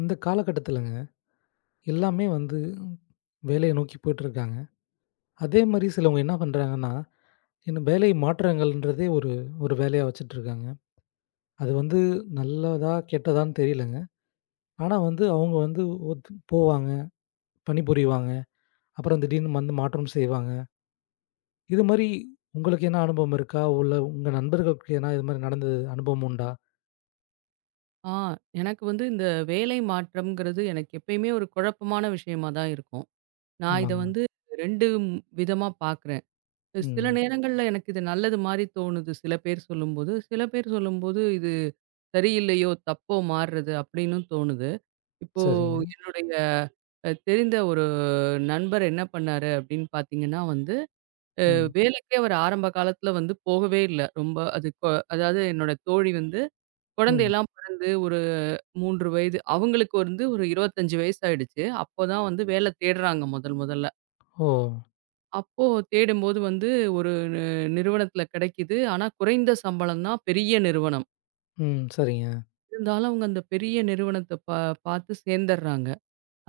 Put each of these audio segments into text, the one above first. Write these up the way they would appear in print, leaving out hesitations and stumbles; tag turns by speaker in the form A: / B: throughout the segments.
A: இந்த காலகட்டத்திலங்க எல்லாமே வந்து வேலைய நோக்கி போயிட்டுருக்காங்க. அதே மாரி சிலவங்க என்ன பண்றாங்கன்னா, இன்னும் வேலை மாற்றங்கள்ன்றதே ஒரு ஒரு வேலையா வச்சுட்டுருக்காங்க. அது வந்து நல்லதா, கெட்டதான்னு தெரியலங்க. ஆனா வந்து அவங்க வந்து ஒத்து போவாங்க, பணிபுரிவாங்க. அப்புறம் திடீர்னு வந்து மாற்றம் செய்வாங்க. இது மாரி உங்களுக்கு என்ன அனுபவம் இருக்கா? உள்ள உங்க நண்பர்களுக்கு ஏன்னா இது மாரி நடந்தது அனுபவம் உண்டா?
B: ஆ எனக்கு வந்து இந்த வேலை மாற்றம்ங்கிறது எனக்கு எப்பயுமே ஒரு குழப்பமான விஷயமா தான் இருக்கும். நான் இத
A: ஆமாங்க.
B: வந்து 2 விதமா பார்க்குறேன். சில
A: ம்.
B: நேரங்கள்ல எனக்கு இது நல்லது மாரி தோணுது, சில பேர் சொல்லும்போது. சில பேர் சொல்லும்போது, இது சரியில்லையோ! தப்போ மாறுறது அப்பிடின்னும் தோணுது. இப்போ
A: சரிங்க.
B: என்னுடைய தெரிந்த ஒரு நண்பர் என்ன பண்ணாரு அப்பிடின்னு பார்த்தீங்கன்னா வந்து,
A: ம்.
B: வேலைக்கே அவர் ஆரம்ப காலத்துல வந்து போகவே இல்ல. ரொம்ப அது அதாவது என்னோட தோழி வந்து
A: ம்.
B: குழந்தையெல்லாம் பிறந்து ஒரு 3 வயது. அவங்களுக்கு வந்து ஒரு 25 வயசு ஆயிடுச்சு. அப்போ தான் வந்து வேலை தேடுறாங்க முதல் முதல்ல.
A: ஓ!
B: அப்போ தேடும்போது வந்து ஒரு நி நிறுவனத்தில கிடைக்குது. ஆனா குறைந்த சம்பளம் தான், பெரிய நிறுவனம்.
A: ம். சரிங்க.
B: இருந்தாலும் அவங்க அந்த பெரிய நிறுவனத்த பா பார்த்து சேர்ந்துடுறாங்க.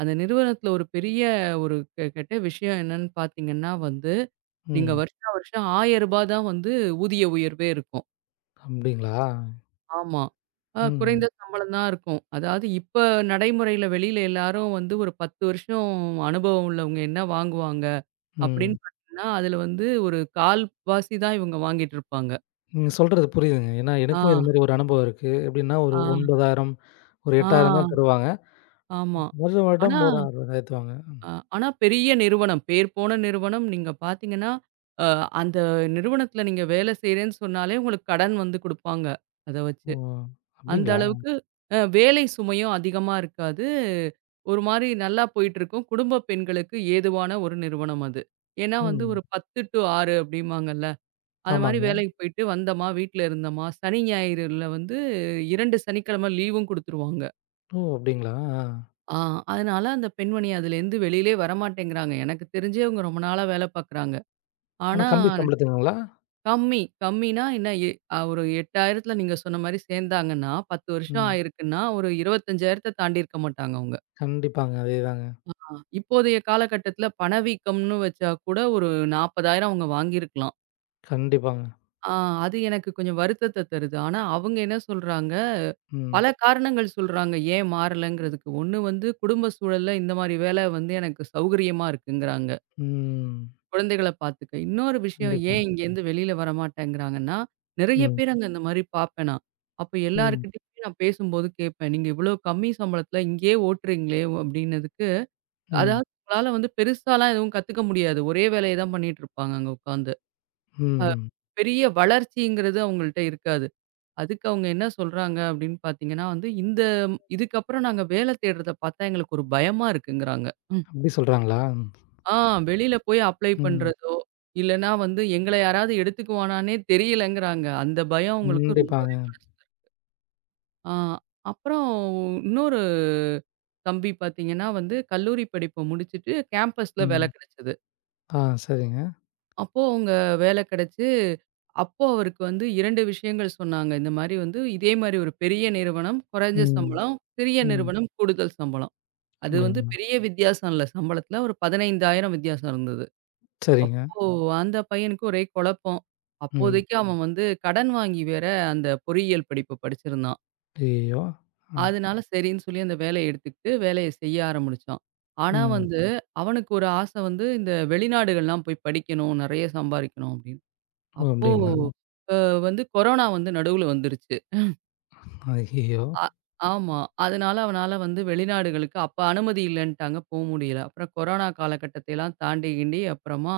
B: அந்த நிறுவனத்தில ஒரு பெரிய ஒரு கெட்ட விஷயம் என்னன்னு பார்த்தீங்கன்னா வந்து, நீங்க
A: ம்.
B: வருஷா வருஷம் ரூ. 1000 தான் வந்து ஊதிய உயர்வே இருக்கும்.
A: அப்டிங்களா?
B: ஆமா. குறைந்த
A: ம்.
B: சம்பளம் தான் இருக்கும். அதாவது இப்ப நடைமுறையில வெளியில எல்லாரும் வந்து ஒரு 10 வருஷம் அனுபவம் உள்ளவங்க என்ன வாங்குவாங்க? அப்படின்னு
A: ம்.
B: பார்த்தீங்கன்னா, அதுல வந்து ஒரு கால்வாசி தான் இவங்க வாங்கிட்டு இருப்பாங்க.
A: நீங்க சொல்றது புரியுதுங்க. ஏன்னா,
B: ஆ,
A: எனக்கும் இது மாரி ஒரு அனுபவம் இருக்கு. எப்படின்னா, ஒரு
B: ஆ,
A: 9,000, ஒரு 8,000
B: ஆ,
A: தான் தருவாங்க.
B: ஆமா.
A: வருட
B: ஆனா,
A: வருடம் ஒரு 6,000 ஏத்துவாங்க.
B: அ ஆனா பெரிய நிறுவனம், பேர் போன நிறுவனம். நீங்க பார்த்தீங்கன்னா, அ அந்த நிறுவனத்துல நீங்க வேலை செய்றேன்னு சொன்னாலே உங்களுக்கு கடன் வந்து குடுப்பாங்க. அத
A: ஓ!
B: வச்சு அந்த
A: அப்படிங்களா?
B: அளவுக்கு வேலை சுமையும் அதிகமா இருக்காது. ஒரு மாரி நல்லா போயிட்டுருக்கும். குடும்ப பெண்களுக்கு ஏதுவான ஒரு நிறுவனம் அது. ஏன்னா வந்து
A: ம்.
B: ஒரு 10 டூ 6 அப்படிம்பாங்கல்ல. அது மாரி
A: ஆமாங்க.
B: வேலைக்கு போயிட்டு வந்தோமா, வீட்ல இருந்தோமா, சனி ஞாயிறுல வந்து 2 சனிக்கிழமை லீவும் குடுத்துருவாங்க.
A: ஓ! அப்படிங்களா? ஆ.
B: ஆ அதனால அந்த பெண்மணி அதுலேருந்து வெளியிலே வரமாட்டேங்கிறாங்க. எனக்கு தெரிஞ்சே அவங்க ரொம்ப நாளா வேலை பார்க்குறாங்க.
A: ஆனா
B: ஆனா
A: கம்பி சம்பளத்துக்குங்களா?
B: கம்மி. கம்மின்னா என்ன? எ அ ஒரு 8000த்துல நீங்க சொன்ன மாரி சேர்ந்தாங்கன்னா, 10 வருஷம்
A: ம்.
B: ஆயிருக்குன்னா, ஒரு 25,000த்த தாண்டியிருக்க மாட்டாங்க அவங்க.
A: கண்டிப்பாங்க. அதேதாங்க.
B: ஆ. இப்போதைய காலகட்டத்தில பணவீக்கம்னு வச்சா கூட ஒரு 40,000 அவங்க வாங்கியிருக்கலாம்.
A: கண்டிப்பாங்க.
B: ஆ அது எனக்கு கொஞ்சம் வருத்தத்த தருது. ஆனா அவங்க என்ன சொல்றாங்க,
A: ம்.
B: பல காரணங்கள் சொல்றாங்க, ஏன் மாறலங்கிறதுக்கு. ஒண்ணு வந்து குடும்ப சூழல்ல இந்த மாரி வேலை வந்து எனக்கு சௌகரியமா இருக்குங்கிறாங்க.
A: ம்.
B: குழந்தைகள பார்த்துக்க. இன்னொரு விஷயம்
A: கண்டிப்பா.
B: ஏன் இங்கேருந்து வெளியில வரமாட்டேங்கிறாங்கன்னா, நெறைய
A: ம்.
B: பேர் அங்க இந்த மாரி பார்ப்பேன் நான். அப்ப
A: ம்.
B: எல்லார்கிட்டயுமே நான் பேசும்போது கேட்பேன். "நீங்க இவ்ளோ கம்மி சம்பளத்துல இங்கேயே ஓட்டுறீங்களே" அப்டின்னதுக்கு,
A: ம்.
B: அதாவது உங்களால வந்து பெருசாலாம் எதுவும் கத்துக்க முடியாது. ஒரே வேலைய தான் பண்ணிட்டுருப்பாங்க அங்க உட்காந்து.
A: ம்.
B: அ
A: ம்.
B: பெரிய வளர்ச்சிங்கிறது அவங்கள்ட்ட இருக்காது. அதுக்கு அவங்க என்ன சொல்றாங்க அப்டின்னு பார்த்தீங்கன்னா வந்து, "இந்த இதுக்கப்புறம் நாங்க வேல தேடுறத பார்த்தா எங்களுக்கு ஒரு பயமா இருக்குங்கிறாங்க."
A: அப்படி சொல்றாங்களா?
B: ஆ வெளியில போய் அப்ளை
A: ம்.
B: பண்றதோ, இல்லன்னா வந்து எங்கள யாராவது எடுத்துக்குவானான்னே தெரியலங்கிறாங்க. அந்த பயம் அவங்களுக்கு ரொம்பவே
A: கண்டிப்பாங்க.
B: மனசுல. ஆ அப்புறம் இன்னொரு தம்பி பார்த்தீங்கன்னா வந்து கல்லூரி படிப்ப முடிச்சுட்டு கேம்பஸ்ல வேலை
A: ம்.
B: கிடைச்சது.
A: ஆ சரிங்க.
B: அப்போ அவுங்க வேலை கிடைச்சு, அப்போ அவருக்கு வந்து 2 விஷயங்கள் சொன்னாங்க. இந்த மாரி வந்து இதே மாரி ஒரு பெரிய நிறுவனம் குறைஞ்ச
A: ம்.
B: சம்பளம், சிறிய
A: ம்.
B: நிறுவனம் கூடுதல் சம்பளம். அது வந்து
A: அப்படிங்களா?
B: பெரிய வித்தியாசம் இல்ல. சம்பளத்துல ஒரு 15,000 வித்தியாசம் இருந்தது.
A: சரிங்க.
B: அப்போ அந்த பையனுக்கு ஒரே குழப்பம்.
A: ம்.
B: அப்போதைக்கு ம். அவன் வந்து கடன் வாங்கி வேற அந்த பொறியியல் படிப்பு படிச்சிருந்தான்.
A: ஐயய்யோ! ஆ.
B: அதனால சரின்னு சொல்லி அந்த வேலைய எடுத்துக்கிட்டு வேலைய செய்ய ஆரம்பிச்சான். ஆனா
A: ம்.
B: வந்து ம். அவனுக்கு ஒரு ஆசை வந்து இந்த வெளிநாடுகள்லாம் போய் படிக்கணும், நெறைய சம்பாரிக்கணும் அப்படின்னு.
A: ஓ!
B: அப்போ
A: அப்டிங்களா?
B: வந்து கொரோனா வந்து நடுவுல வந்துருச்சு.
A: ஐய்யய்யோ!
B: அ ஆமா. அதனால அவனால வந்து வெளிநாடுகளுக்கு அப்ப அனுமதி இல்லன்ட்டாங்க, போ முடியல. அப்புறம் கொரோனா காலகட்டத்தைலாம் தாண்டி கிண்டி அப்புறமா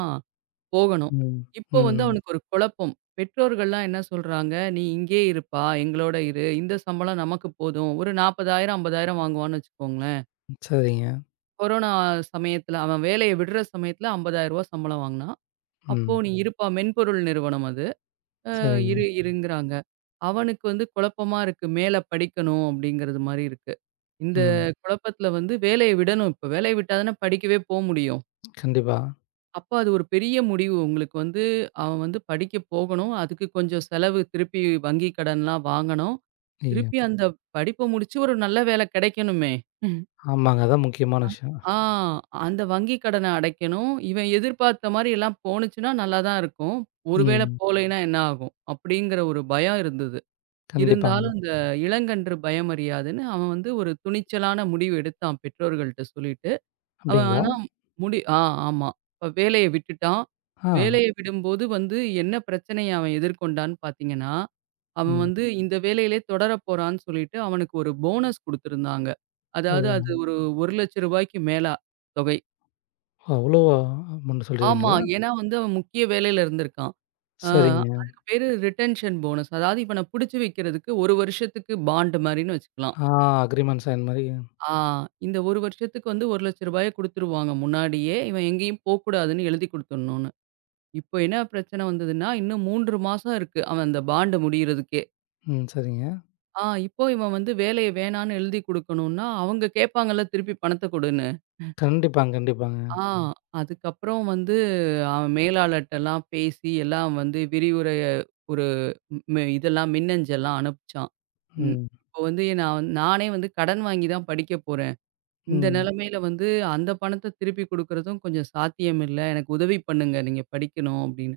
B: போகணும்.
A: ம்.
B: இப்போ வந்து
A: ம்.
B: அவனுக்கு ஒரு குழப்பம். பெற்றோர்கள்லாம் என்ன சொல்றாங்க, "நீ இங்கேயே இருப்பா, எங்களோட இரு. இந்த சம்பளம் நமக்கு போதும்." ஒரு 40,000, 50,000 வாங்குவான்னு வச்சுக்கோங்களேன்.
A: சரிங்க.
B: கொரோனா சமயத்துல அவன் வேலைய விடுற சமயத்துல ரூ. 50,000 சம்பளம் வாங்குனான். "அப்போ
A: ம்.
B: நீ ம். இருப்பா." மென்பொருள் நிறுவனம் அது. "அ
A: சரிங்க.
B: இரு இருங்கிறாங்க." அவனுக்கு வந்து குழப்பமா இருக்கு. மேல படிக்கணும் அப்படிங்கிறது மாரி இருக்கு. இந்த
A: ம்.
B: குழப்பத்துல வந்து வேலைய விடணும். இப்ப வேலைய விட்டா தானே படிக்கவே போ முடியும்.
A: கண்டிப்பா.
B: அப்ப அது ஒரு பெரிய முடிவு. உங்களுக்கு வந்து அவன் வந்து படிக்க போகணும். அதுக்கு கொஞ்சம் செலவு திருப்பி வங்கி கடன்லாம் வாங்கணும்.
A: ஐயோ!
B: திருப்பி அந்த ம். படிப்ப முடிச்சு ஒரு நல்ல வேலை கிடைக்கணுமே! ம்.
A: ஆமாங்க. அதான் முக்கியமான விஷயம்.
B: ஆ அந்த வங்கி கடன அடைக்கணும். இவன் எதிர்பார்த்த மாரி எல்லாம் போணுச்சுன்னா நல்லா தான் இருக்கும். ஒருவேளை ம்.
A: ம்.
B: போலைன்னா என்ன ஆகும்? அப்படிங்கிற ஒரு பயம் இருந்தது.
A: கண்டிப்பாங்க.
B: இருந்தாலும் இந்த இளங்கன்று பயமறியாதுன்னு அவன் வந்து ஒரு துணிச்சலான முடிவு எடுத்தான் பெற்றோர்கள்ட்ட சொல்லிட்டு. அவன்
A: அப்டிங்களா?
B: ஆனா முடி ஆ ஆமா. இப்ப வேலைய விட்டுட்டான்.
A: ஆ.
B: வேலைய விடும்போது வந்து என்ன பிரச்சனைய அவன் எதிர்கொண்டான்னு பார்த்தீங்கன்னா, அவன்
A: ம்.
B: வந்து இந்த வேலையிலே தொடரப் போறான்னு சொல்லிட்டு அவனுக்கு ஒரு போனஸ் குடுத்திருந்தாங்க.
A: ஓ!
B: அதாவது அது ஒரு ரூ. 1,00,000க்கு மேல தொகை.
A: அவ்ளோ அமௌண்ட்
B: ஆமா.
A: சொல்றீங்களா?
B: ஏன்னா வந்து அவன் முக்கிய வேலையில இருந்திருக்கான். ஆ
A: சரிங்க.
B: அதுக்கு பேரு ரிட்டன்ஷன் போனஸ். அதாவது இவன புடிச்சு வைக்கிறதுக்கு 1 வருஷத்துக்கு பாண்ட் மாரின்னு வச்சுக்கலாம்.
A: ஆ அக்ரீமெண்ட் சைன் மாரி.
B: ஆ இந்த 1 வருஷத்துக்கு வந்து ரூ. 1,00,000 குடுத்துருவாங்க முன்னாடியே. இவன் எங்கேயும் போக்கூடாதுன்னு எழுதி குடுத்துடணும்னு. இப்போ என்ன பிரச்சனை வந்ததுன்னா, இன்னும் 3 மாசம் இருக்கு. அவன் அந்த பாண்ட் முடியிறதுக்கே.
A: ம். சரிங்க.
B: இப்போ இவன் வந்து வேலைய வேணான்னு எழுதி குடுக்கணும்னா, அவங்க கேட்பாங்கல்ல திருப்பி பணத்த குடுன்னு.
A: கண்டிப்பாங்க, கண்டிப்பாங்க.
B: ஆ அதுக்கப்புறம் வந்து அவன் மேலாளர்ட்டலாம் பேசி எல்லாம் வந்து விரிவுரை ஒரு இதெல்லாம் மின்னஞ்சல்லாம் அனுப்பிச்சான். ம்.
A: ம்.
B: இப்போ வந்து நானே வந்து கடன் வாங்கி தான் படிக்க போறேன். இந்த
A: ம்.
B: நிலைமையில வந்து அந்த பணத்த திருப்பி குடுக்குறதும் கொஞ்சம் சாத்தியம் இல்ல. எனக்கு உதவி பண்ணுங்க. நீங்க படிக்கணும் அப்படின்னு.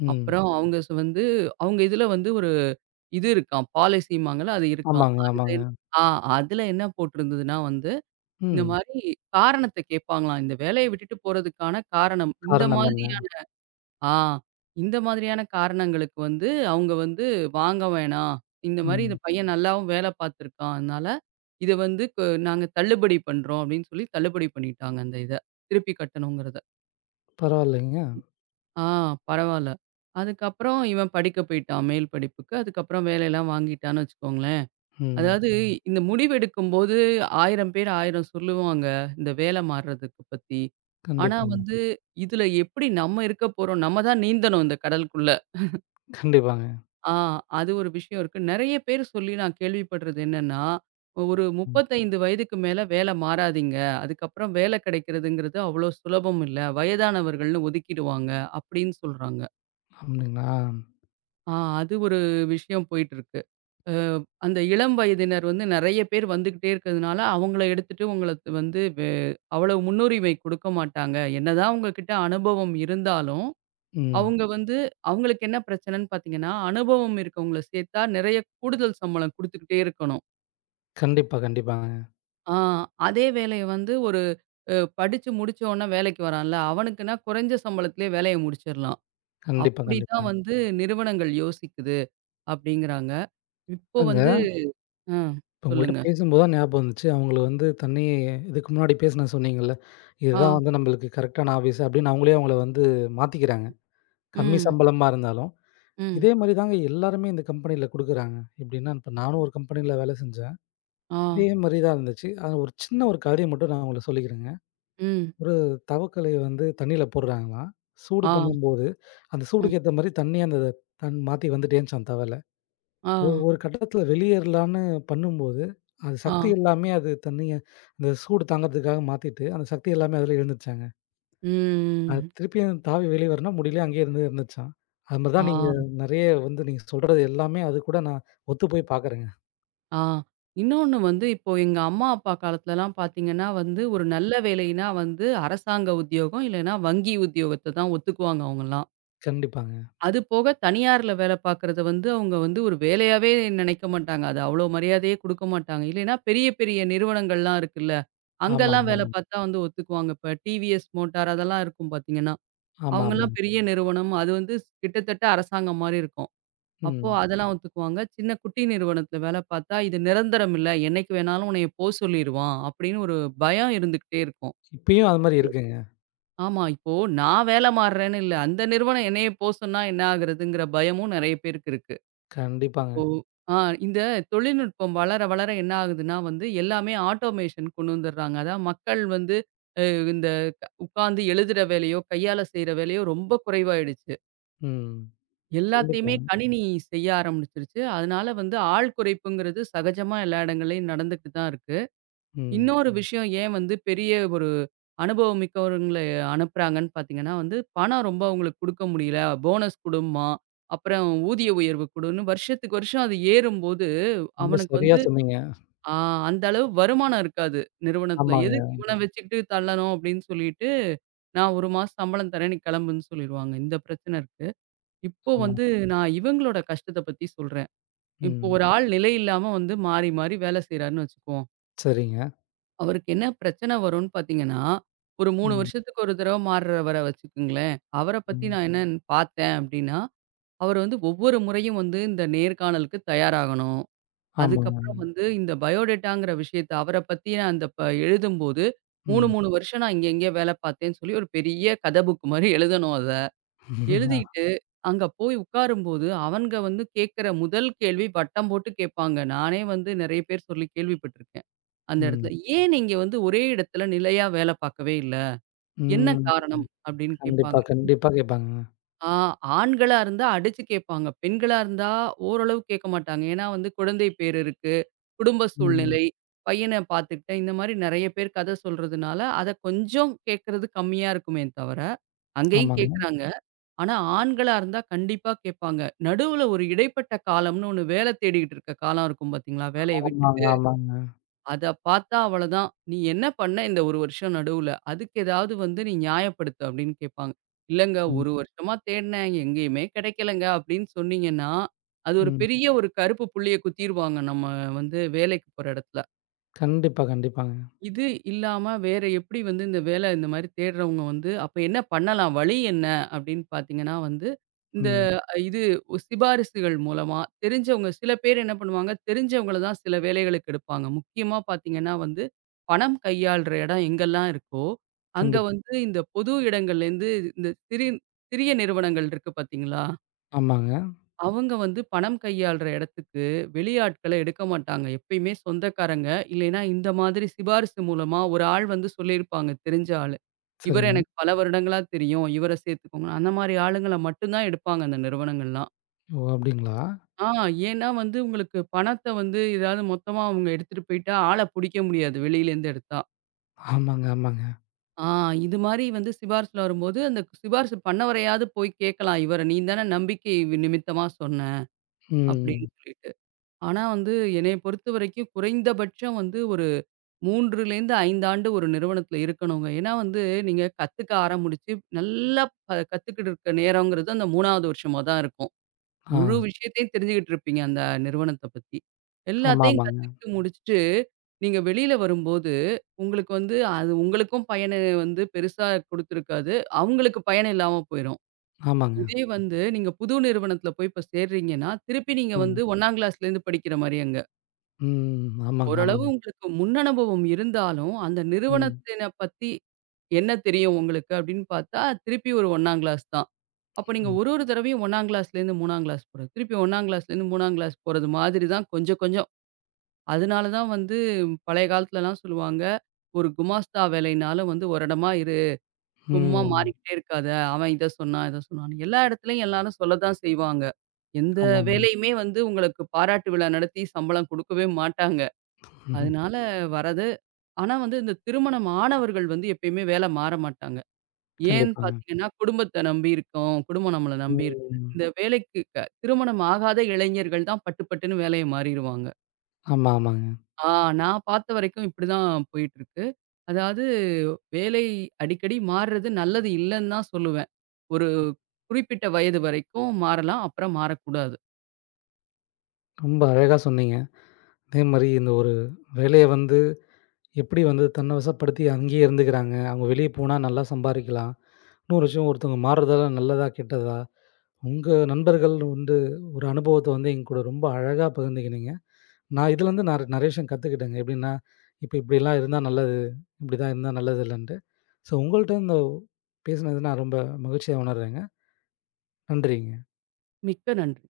A: ம்.
B: அப்புறம் வந்து அவங்க இதுல வந்து ஒரு இது இருக்காம். பாலிசிம்பாங்கல்ல அது இருக்காம்.
A: ஆமாங்க,
B: அதுல
A: ஆமாங்க.
B: என் ஆ அதுல என்ன போட்டிருந்ததுன்னா வந்து, இந்த
A: ம்.
B: மாரி காரணத்த கேட்பாங்களாம். இந்த வேலைய விட்டுட்டு போறதுக்கான காரணம். இந்த
A: காரணம் என்ன?
B: மாதிரியான ஆ இந்த மாதிரியான காரணங்களுக்கு வந்து அவங்க வந்து வாங்க வேணாம். இந்த மாரி இந்த
A: ம்.
B: பையன் நல்லாவும் வேல பார்த்துருக்கான். அதனால இத வந்து நாங்க தள்ளுபடி பண்றோம் அப்படின்னு சொல்லி தள்ளுபடி பண்ணிட்டாங்க அந்த இத. திருப்பி கட்டணுங்கிறத.
A: பரவாயில்லைங்க.
B: ஆ பரவால்ல. அதுக்கப்புறம் இவன் படிக்க போயிட்டான் மேல் படிப்புக்கு. அதுக்கப்புறம் வேலையெல்லாம் வாங்கிட்டான்னு வச்சுக்கோங்களேன்.
A: ம்.
B: அதாவது இந்த முடிவெடுக்கும்போது 1000 பேர் 1000 சொல்லுவாங்க. இந்த வேல மாறுறதுக்கு பத்தி. ஆனா
A: கண்டிப்பாங்க.
B: வந்து இதுல எப்படி நம்ம இருக்க போறோம்? நம்ம தான் நீந்தணும் இந்த கடலுக்குள்ள.
A: கண்டிப்பாங்க.
B: ஆ அது ஒரு விஷயம் இருக்கு. நெறைய பேர் சொல்லி நான் கேள்விப்படுறது என்னன்னா, ஒரு
A: ம்.
B: 35 வயதுக்கு மேல வேல மாறாதீங்க. அதுக்கப்புறம் வேல கிடைக்கிறதுங்கிறது அவ்வளோ சுலபம் இல்ல. வயதானவர்கள்னு ஒதுக்கிடுவாங்க அப்படின்னு சொல்றாங்க.
A: அப்டிங்களா?
B: ஆ அது ஒரு விஷயம் போயிட்டு இருக்கு. அ அந்த இளம் வயதினர் வந்து நெறைய பேர் வந்துகிட்டே இருக்கிறதுனால, அவங்கள எடுத்துட்டு உங்கள வந்து அவ்வளவு முன்னுரிமை குடுக்க மாட்டாங்க. என்னதான் அவங்க கிட்ட அனுபவம் இருந்தாலும்,
A: ம்.
B: அவங்க வந்து அவங்களுக்கு என்ன பிரச்சனைன்னு பார்த்தீங்கன்னா, அனுபவம் இருக்கவங்கள சேர்த்தா நெறைய கூடுதல் சம்பளம் குடுத்துக்கிட்டே இருக்கணும்.
A: கண்டிப்பா, கண்டிப்பாங்க.
B: ஆ அதே வேலைய வந்து ஒரு படிச்சு முடிச்சவன்னா வேலைக்கு வரான்ல, அவனுக்குன்னா குறைஞ்ச சம்பளத்திலேயே வேலைய முடிச்சிடலாம்.
A: கண்டிப்பா,
B: அப்படிதான்
A: கண்டிப்பாங்க.
B: வந்து நிறுவனங்கள் யோசிக்குது அப்படிங்கிறாங்க. இப்போ
A: அங்க
B: வந்து ஆ
A: இப்ப உங்கள்ட்ட
B: சொல்லுங்க.
A: பேசும்போது தான் ஞாபகம் வந்துச்சு. அவங்கள வந்து தண்ணி இதுக்கு முன்னாடி பேசினேன் சொன்னீங்கல்ல,
B: ஆ.
A: இதுதான் வந்து நம்மளுக்கு கரெக்டான ஆஃபீஸ் அப்படின்னு அவங்களே அவங்கள வந்து மாத்திக்கிறாங்க. கம்மி
B: ம்.
A: சம்பளமா இருந்தாலும்.
B: ம்.
A: இதே மாரி தாங்க எல்லாருமே இந்த கம்பெனியில குடுக்குறாங்க. எப்படின்னா, இப்ப நானும் ஒரு கம்பெனியில வேலை செஞ்சேன்.
B: ஆ,
A: இதே மாரி தான் இருந்துச்சு. ஆனா ஒரு சின்ன ஒரு கதைய மட்டும் நான் உங்களுக்கு சொல்லிக்கிறேங்க.
B: ம்.
A: ஒரு தவக்கலைய வந்து தண்ணியில போடுறாங்களாம். சூடு
B: ஆ,
A: பண்ணும்போது, அந்த
B: ம்.
A: சூடுக்கு ஏத்த மாரி தண்ணி அந்த தன் மாத்தி வந்துட்டே இருந்துச்சாம் தவள.
B: ஆ,
A: ஒரு கட்டத்தில வெளியேறலான்னு பண்ணும்போது, அது
B: ஆ.
A: சக்தி எல்லாமே அது தன்னையே அந்த சூடு தாங்கறதுக்காக மாத்திட்டு, அந்த சக்தி எல்லாமே அதுல இழந்துருச்சாங்க. அது
B: ம்.
A: திருப்பியும் தாவி வெளிய வரணும்னா முடியல, அங்கேயே இருந்து இருந்துச்சாம். அது மாரி
B: ஆ,
A: தான் நீங்க நெறைய வந்து நீங்க சொல்றது எல்லாமே அது கூட நான் ஒத்து போய் பாக்குறேங்க.
B: ஆ. இன்னொன்னு வந்து இப்போ எங்க அம்மா, அப்பா காலத்துலலாம் பார்த்தீங்கன்னா வந்து, ஒரு நல்ல வேலைன்னா வந்து அரசாங்க உத்தியோகம், இல்லன்னா வங்கி உத்தியோகத்த தான் ஒத்துக்குவாங்க அவங்கலாம்.
A: கண்டிப்பாங்க.
B: அது போக தனியார்ல வேல பார்க்குறத வந்து அவங்க வந்து ஒரு வேலையாவே நினைக்க மாட்டாங்க. அது அவ்வளோ மரியாதையே குடுக்க மாட்டாங்க. இல்லைன்னா பெரிய, பெரிய நிறுவனங்கள்லாம் இருக்குல்ல, அங்கலாம்
A: ஆமாங்க,
B: வேல
A: ஆமா.
B: பார்த்தா வந்து ஒத்துக்குவாங்க. இப்ப டிவிஎஸ் மோட்டார் அதெல்லாம் இருக்கும் பார்த்தீங்கன்னா.
A: ஆமாமா.
B: அவங்கலாம் பெரிய நிறுவனம். அது வந்து கிட்டத்தட்ட அரசாங்கம் மாரி இருக்கும். அப்போ
A: ம்.
B: அதெல்லாம் ஒத்துக்குவாங்க. சின்ன குட்டி நிறுவனத்தில வேலை பார்த்தா, இது நிரந்தரம் இல்ல. என்னைக்கு வேணாலும் உன்னைய போ சொல்லிருவான். அப்படின்னு ஒரு பயம் இருந்துகிட்டே இருக்கும்.
A: இப்பயும் அது மாரி இருக்குங்க.
B: ஆமா, இப்போ நான் வேலை மாறுறேன்னு இல்ல. அந்த நிறுவனம் என்னைய போ சொன்னா என்ன ஆகுறதுங்கிற பயமும் நெறைய பேருக்கு இருக்கு.
A: கண்டிப்பாங்க.
B: இப்போ ஆ இந்த தொழில்நுட்பம் வளர, வளர என்ன ஆகுதுன்னா வந்து எல்லாமே ஆட்டோமேஷன் கொண்டு வந்துடுறாங்க. அதான் மக்கள் வந்து அ இந்த உட்கார்ந்து எழுதுற வேலையோ, கையால செய்ற வேலையோ ரொம்ப குறைவாயிடுச்சு.
A: ம்.
B: எல்லாத்தையுமே
A: கண்டிப்பா.
B: கணினி செய்ய ஆரம்பிச்சிருச்சு. அதனால வந்து ஆள் குறைப்புங்கிறது சகஜமா எல்லா இடங்கள்லயும் நடந்துட்டு தான் இருக்கு.
A: ம்.
B: இன்னொரு ம். விஷயம் ஏன் வந்து பெரிய ஒரு அனுபவம் மிக்கவங்கள அனுப்புறாங்கன்னு பார்த்தீங்கன்னா வந்து, பணம் ரொம்ப அவங்களுக்கு குடுக்க முடியல. போனஸ் குடும்மா, அப்புறம் ஊதிய உயர்வு குடுன்னு வருஷத்துக்கு வருஷம் அது ஏறும்போது,
A: ரொம்ப
B: அவனுக்கு
A: சரியா
B: வந்து
A: சொன்னீங்க.
B: ஆ அந்த அளவு வருமானம் இருக்காது நிறுவனத்தில.
A: ஆமாங்க.
B: எதுக்கு இவன வச்சுக்கிட்டு தள்ளணும் அப்படின்னு சொல்லிட்டு, நான் 1 மாசம் சம்பளம் தரேன் நீ கிளம்புன்னு சொல்லிருவாங்க. இந்த பிரச்சனை இருக்கு. இப்போ
A: ஆமா.
B: வந்து நான் இவங்களோட கஷ்டத்த பத்தி சொல்றேன். இப்போ
A: ம்.
B: ஒரு ஆள் நிலை இல்லாம வந்து மாறி, மாறி வேலை செய்றாருன்னு வச்சுக்குவோம்.
A: சரிங்க.
B: அவருக்கு என்ன பிரச்சனை வரும்னு பார்த்தீங்கன்னா, ஒரு 3
A: ம்.
B: வருஷத்துக்கு ஒரு தடவ மாறுறவர வச்சுக்கங்களேன். அவர பத்தி
A: ம்.
B: நான் என்னன்னு பார்த்தேன் அப்டின்னா, அவர் வந்து ஒவ்வொரு முறையும் வந்து இந்த நேர்காணலுக்கு தயாராகணும்.
A: ஆமாங்க.
B: அதுக்கப்புறம் வந்து இந்த பயோடேட்டாங்கிற விஷயத்த அவர பத்தி நான் அந்த எழுதும்போது 3,
A: ம்.
B: 3 வருஷம் நான் இங்க, இங்க வேலை பார்த்தேன்னு சொல்லி ஒரு பெரிய கத புக் மாரி எழுதணும் அத.
A: ஆ.
B: எழுதிட்டு, அங்க போய் உட்காரும்போது, அவனுங்க வந்து கேட்கிற முதல் கேள்வி வட்டம் போட்டு கேட்பாங்க. நானே வந்து நெறைய பேர் சொல்லி கேள்விப்பட்டுருக்கேன். அந்த இடத்துல,
A: ம்.
B: "ஏன் நீங்க வந்து ஒரே இடத்துல நிலையா வேல பார்க்கவே இல்ல? என்ன காரணம்?"
A: ம்.
B: அப்படின்னு
A: கண்டிப்பா,
B: கேட்பாங்க.
A: கண்டிப்பா கேட்பாங்கங்க.
B: ஆ ஆண்களா இருந்தா அடிச்சு கேட்பாங்க. பெண்களா இருந்தா ஓரளவு கேட்க மாட்டாங்க. ஏன்னா வந்து குழந்தை பேறு இருக்கு, குடும்ப
A: ம்.
B: சூழ்நிலை, பையன பார்த்துக்கிட்டேன், இந்த மாரி நெறைய பேர் கத சொல்றதுனால, அத கொஞ்சம் கேட்கறது கம்மியா இருக்குமே தவிர, அங்கேயும்
A: ஆமாங்க.
B: கேட்கறாங்க. ஆனா, ஆண்களா இருந்தா கண்டிப்பா கேட்பாங்க. நடுவுல ஒரு இடைப்பட்ட காலம்னு ஒண்ணு வேல தேடிக்கிட்டு இருக்க காலம் இருக்கும் பார்த்தீங்களா? வேலைய
A: ஆமாங்க,
B: விட்டுட்டு,
A: ஆமாங்க.
B: அத பார்த்தா அவ்வளதான். "நீ என்ன பண்ண இந்த 1 வருஷம் நடுவுல? அதுக்கு ஏதாவது வந்து நீ நியாயப்படுத்து" அப்படின்னு கேட்பாங்க. "இல்லங்க
A: ம்,
B: 1 வருஷமா தேடினேன். எங்கேயுமே கிடைக்கலங்க" அப்படின்னு சொன்னீங்கன்னா, அது ஒரு
A: ம்.
B: பெரிய ஒரு கருப்பு புள்ளிய குத்திருவாங்க, நம்ம வந்து வேலைக்கு போற இடத்துல.
A: கண்டிப்பா, கண்டிப்பாங்க.
B: இது இல்லாம வேற எப்படி வந்து இந்த வேலை இந்த மாரி தேடுறவங்க வந்து, அப்ப என்ன பண்ணலாம்? வழி என்ன? அப்படின்னு பார்த்தீங்கன்னா வந்து, இந்த
A: ம்.
B: இது சிபாரிசுகள் மூலமா தெரிஞ்சவங்க சில பேர் என்ன பண்ணுவாங்க, தெரிஞ்சவங்கள தான் சில வேலைகளுக்கு எடுப்பாங்க. முக்கியமா பார்த்தீங்கன்னா வந்து, பணம் கையாள்ற இடம் எங்கெல்லாம் இருக்கோ, அங்க
A: கண்டிப்
B: வந்து இந்த பொது இடங்கள்லேருந்து இந்த சிறிய நிறுவனங்கள் இருக்கு பார்த்தீங்களா?
A: ஆமாங்க.
B: அவங்க வந்து பணம் கையாள்ற இடத்துக்கு வெளியாட்கள எடுக்க மாட்டாங்க. எப்பயுமே சொந்தக்காரங்க, இல்லைன்னா இந்த மாதிரி சிபாரிசு மூலமா ஒரு ஆள் வந்து சொல்லியிருப்பாங்க தெரிஞ்ச ஆளு. இவர
A: சரிங்க.
B: எனக்கு பல வருடங்களா தெரியும். இவர சேர்த்துக்கோங்க. அந்த மாரி ஆளுங்கள மட்டும் தான் எடுப்பாங்க அந்த நிறுவனங்கள்லாம்.
A: ஓ! அப்டிங்களா?
B: ஆ ஏன்னா வந்து உங்களுக்கு பணத்த வந்து ஏதாவது மொத்தமா அவங்க எடுத்துட்டு போயிட்டா, ஆள புடிக்க முடியாது வெளியிலேருந்து எடுத்தா.
A: ஆமாங்க, ஆமாங்க.
B: ஆ இது மாரி வந்து சிபாரிசுல வரும்போது, அந்த சிபாரிசு பண்ணவரையாவது போய் கேட்கலாம். இவர நீ தானே நம்பிக்கை நிமித்தமா சொன்ன அப்படின்னு
A: ம்.
B: சொல்லிட்டு. ஆனா வந்து, என்னைய பொறுத்தவரைக்கும் குறைந்தபட்சம் வந்து ஒரு 3லேருந்து 5 ஆண்டு ஒரு நிறுவனத்தில இருக்கணுங்க. ஏன்னா வந்து, நீங்க கத்துக்க ஆரம்பிச்சு, நல்லா கத்துக்கிட்டு இருக்க நேரங்கிறது அந்த 3வது வருஷமா தான் இருக்கும்.
A: ஆ.
B: முழு விஷயத்தையும் தெரிஞ்சுகிட்டு இருப்பீங்க, அந்த நிறுவனத்த பத்தி.
A: ஆமா,
B: எல்லாத்தையும்
A: ஆமாங்க.
B: கத்துக்கிட்டு முடிச்சுட்டு, நீங்க வெளியில வரும்போது, உங்களுக்கு வந்து அது உங்களுக்கும் பயன வந்து பெருசா குடுத்துருக்காது. அவங்களுக்கு பயன் இல்லாம போயிரும்.
A: ஆமாங்க.
B: இதே வந்து, நீங்க புது நிறுவனத்தில போய் இப்ப சேர்றீங்கன்னா, திருப்பி நீங்க வந்து
A: ம்.
B: 1ஆம் கிளாஸ்லேருந்து படிக்கிற மாரி அங்க.
A: ம். ஆமாங்க,
B: ஓரளவு
A: ஆமாங்க.
B: உங்களுக்கு முன் அனுபவம் இருந்தாலும், அந்த
A: ம்.
B: நிறுவனத்தின பத்தி என்ன தெரியும் உங்களுக்கு அப்படின்னு பார்த்தா, திருப்பி ஒரு 1ஆம் கிளாஸ் தான். அப்ப நீங்க
A: ம்.
B: ஒரு ஒரு தடவையும் 1ஆம் கிளாஸ்லேருந்து 3ஆம் கிளாஸ் போறது. திருப்பி 1ஆம் கிளாஸ்லேருந்து 3ஆம் கிளாஸ் போறது மாதிரி தான் கொஞ்சம் கொஞ்சம். அதனால தான் வந்து பழைய காலத்துலலாம் சொல்லுவாங்க, "ஒரு குமாஸ்தா வேலைனாலும் வந்து ஒரு இடமா இரு. சும்மா
A: ம்.
B: மாறிக்கிட்டே இருக்காத. அவன் இத சொன்னான், இத சொன்னான்னு." எல்லா இடத்துலயும் எல்லாரும் சொல்லத்தான் செய்வாங்க. எந்த
A: ஆமாங்க.
B: வேலையுமே வந்து உங்களுக்கு பாராட்டு விழா நடத்தி சம்பளம் குடுக்கவே மாட்டாங்க. அதனால வரது. ஆனா வந்து இந்த திருமணம் ஆனவர்கள் வந்து எப்பயுமே வேல மாற மாட்டாங்க. ஏன்னு
A: கண்டிப்பாங்க.
B: பார்த்தீங்கன்னா, குடும்பத்த நம்பி இருக்கோம். குடும்பம் நம்மள நம்பி இருக்கு.
A: ம்.
B: இந்த வேலைக்கு திருமணம் ஆகாத இளைஞர்கள் தான் பட்டு பட்டுன்னு வேலைய மாறிருவாங்க.
A: ஆமா, ஆமாங்க.
B: ஆ நான் பார்த்த வரைக்கும் இப்படிதான் போயிட்டுருக்கு. அதாவது வேலை அடிக்கடி மாறுறது நல்லது இல்லன்னு தான் சொல்லுவேன். ஒரு குறிப்பிட்ட வயது வரைக்கும் மாறலாம். அப்புறம் மாறக்கூடாது.
A: ரொம்ப அழகா சொன்னீங்க. அதே மாரி இந்த ஒரு வேலைய வந்து எப்படி வந்து தன்ன வசப்படுத்தி அங்கேயே இருந்துக்கிறாங்க. அவங்க வெளிய போனா நல்லா சம்பாரிக்கலாம். இன்னொரு விஷயம் ஒருத்தவங்க மாறுறதால நல்லதா, கெட்டதா? உங்க நண்பர்கள் வந்து ஒரு அனுபவத்த வந்து எங்க கூட ரொம்ப அழகா பகிர்ந்துக்கினீங்க. நான் இதுலருந்து நெறைய விஷயம் கத்துக்கிட்டேங்க. எப்படின்னா, இப்ப இப்படிலாம் இருந்தா நல்லது, இப்படிதான் இருந்தா நல்லது இல்லன்ட்டு. ஸோ உங்கள்ட்ட இந்த பேசினது நான் ரொம்ப மகிழ்ச்சியா உணர்றேங்க. நன்றிங்க.
B: மிக்க நன்றி.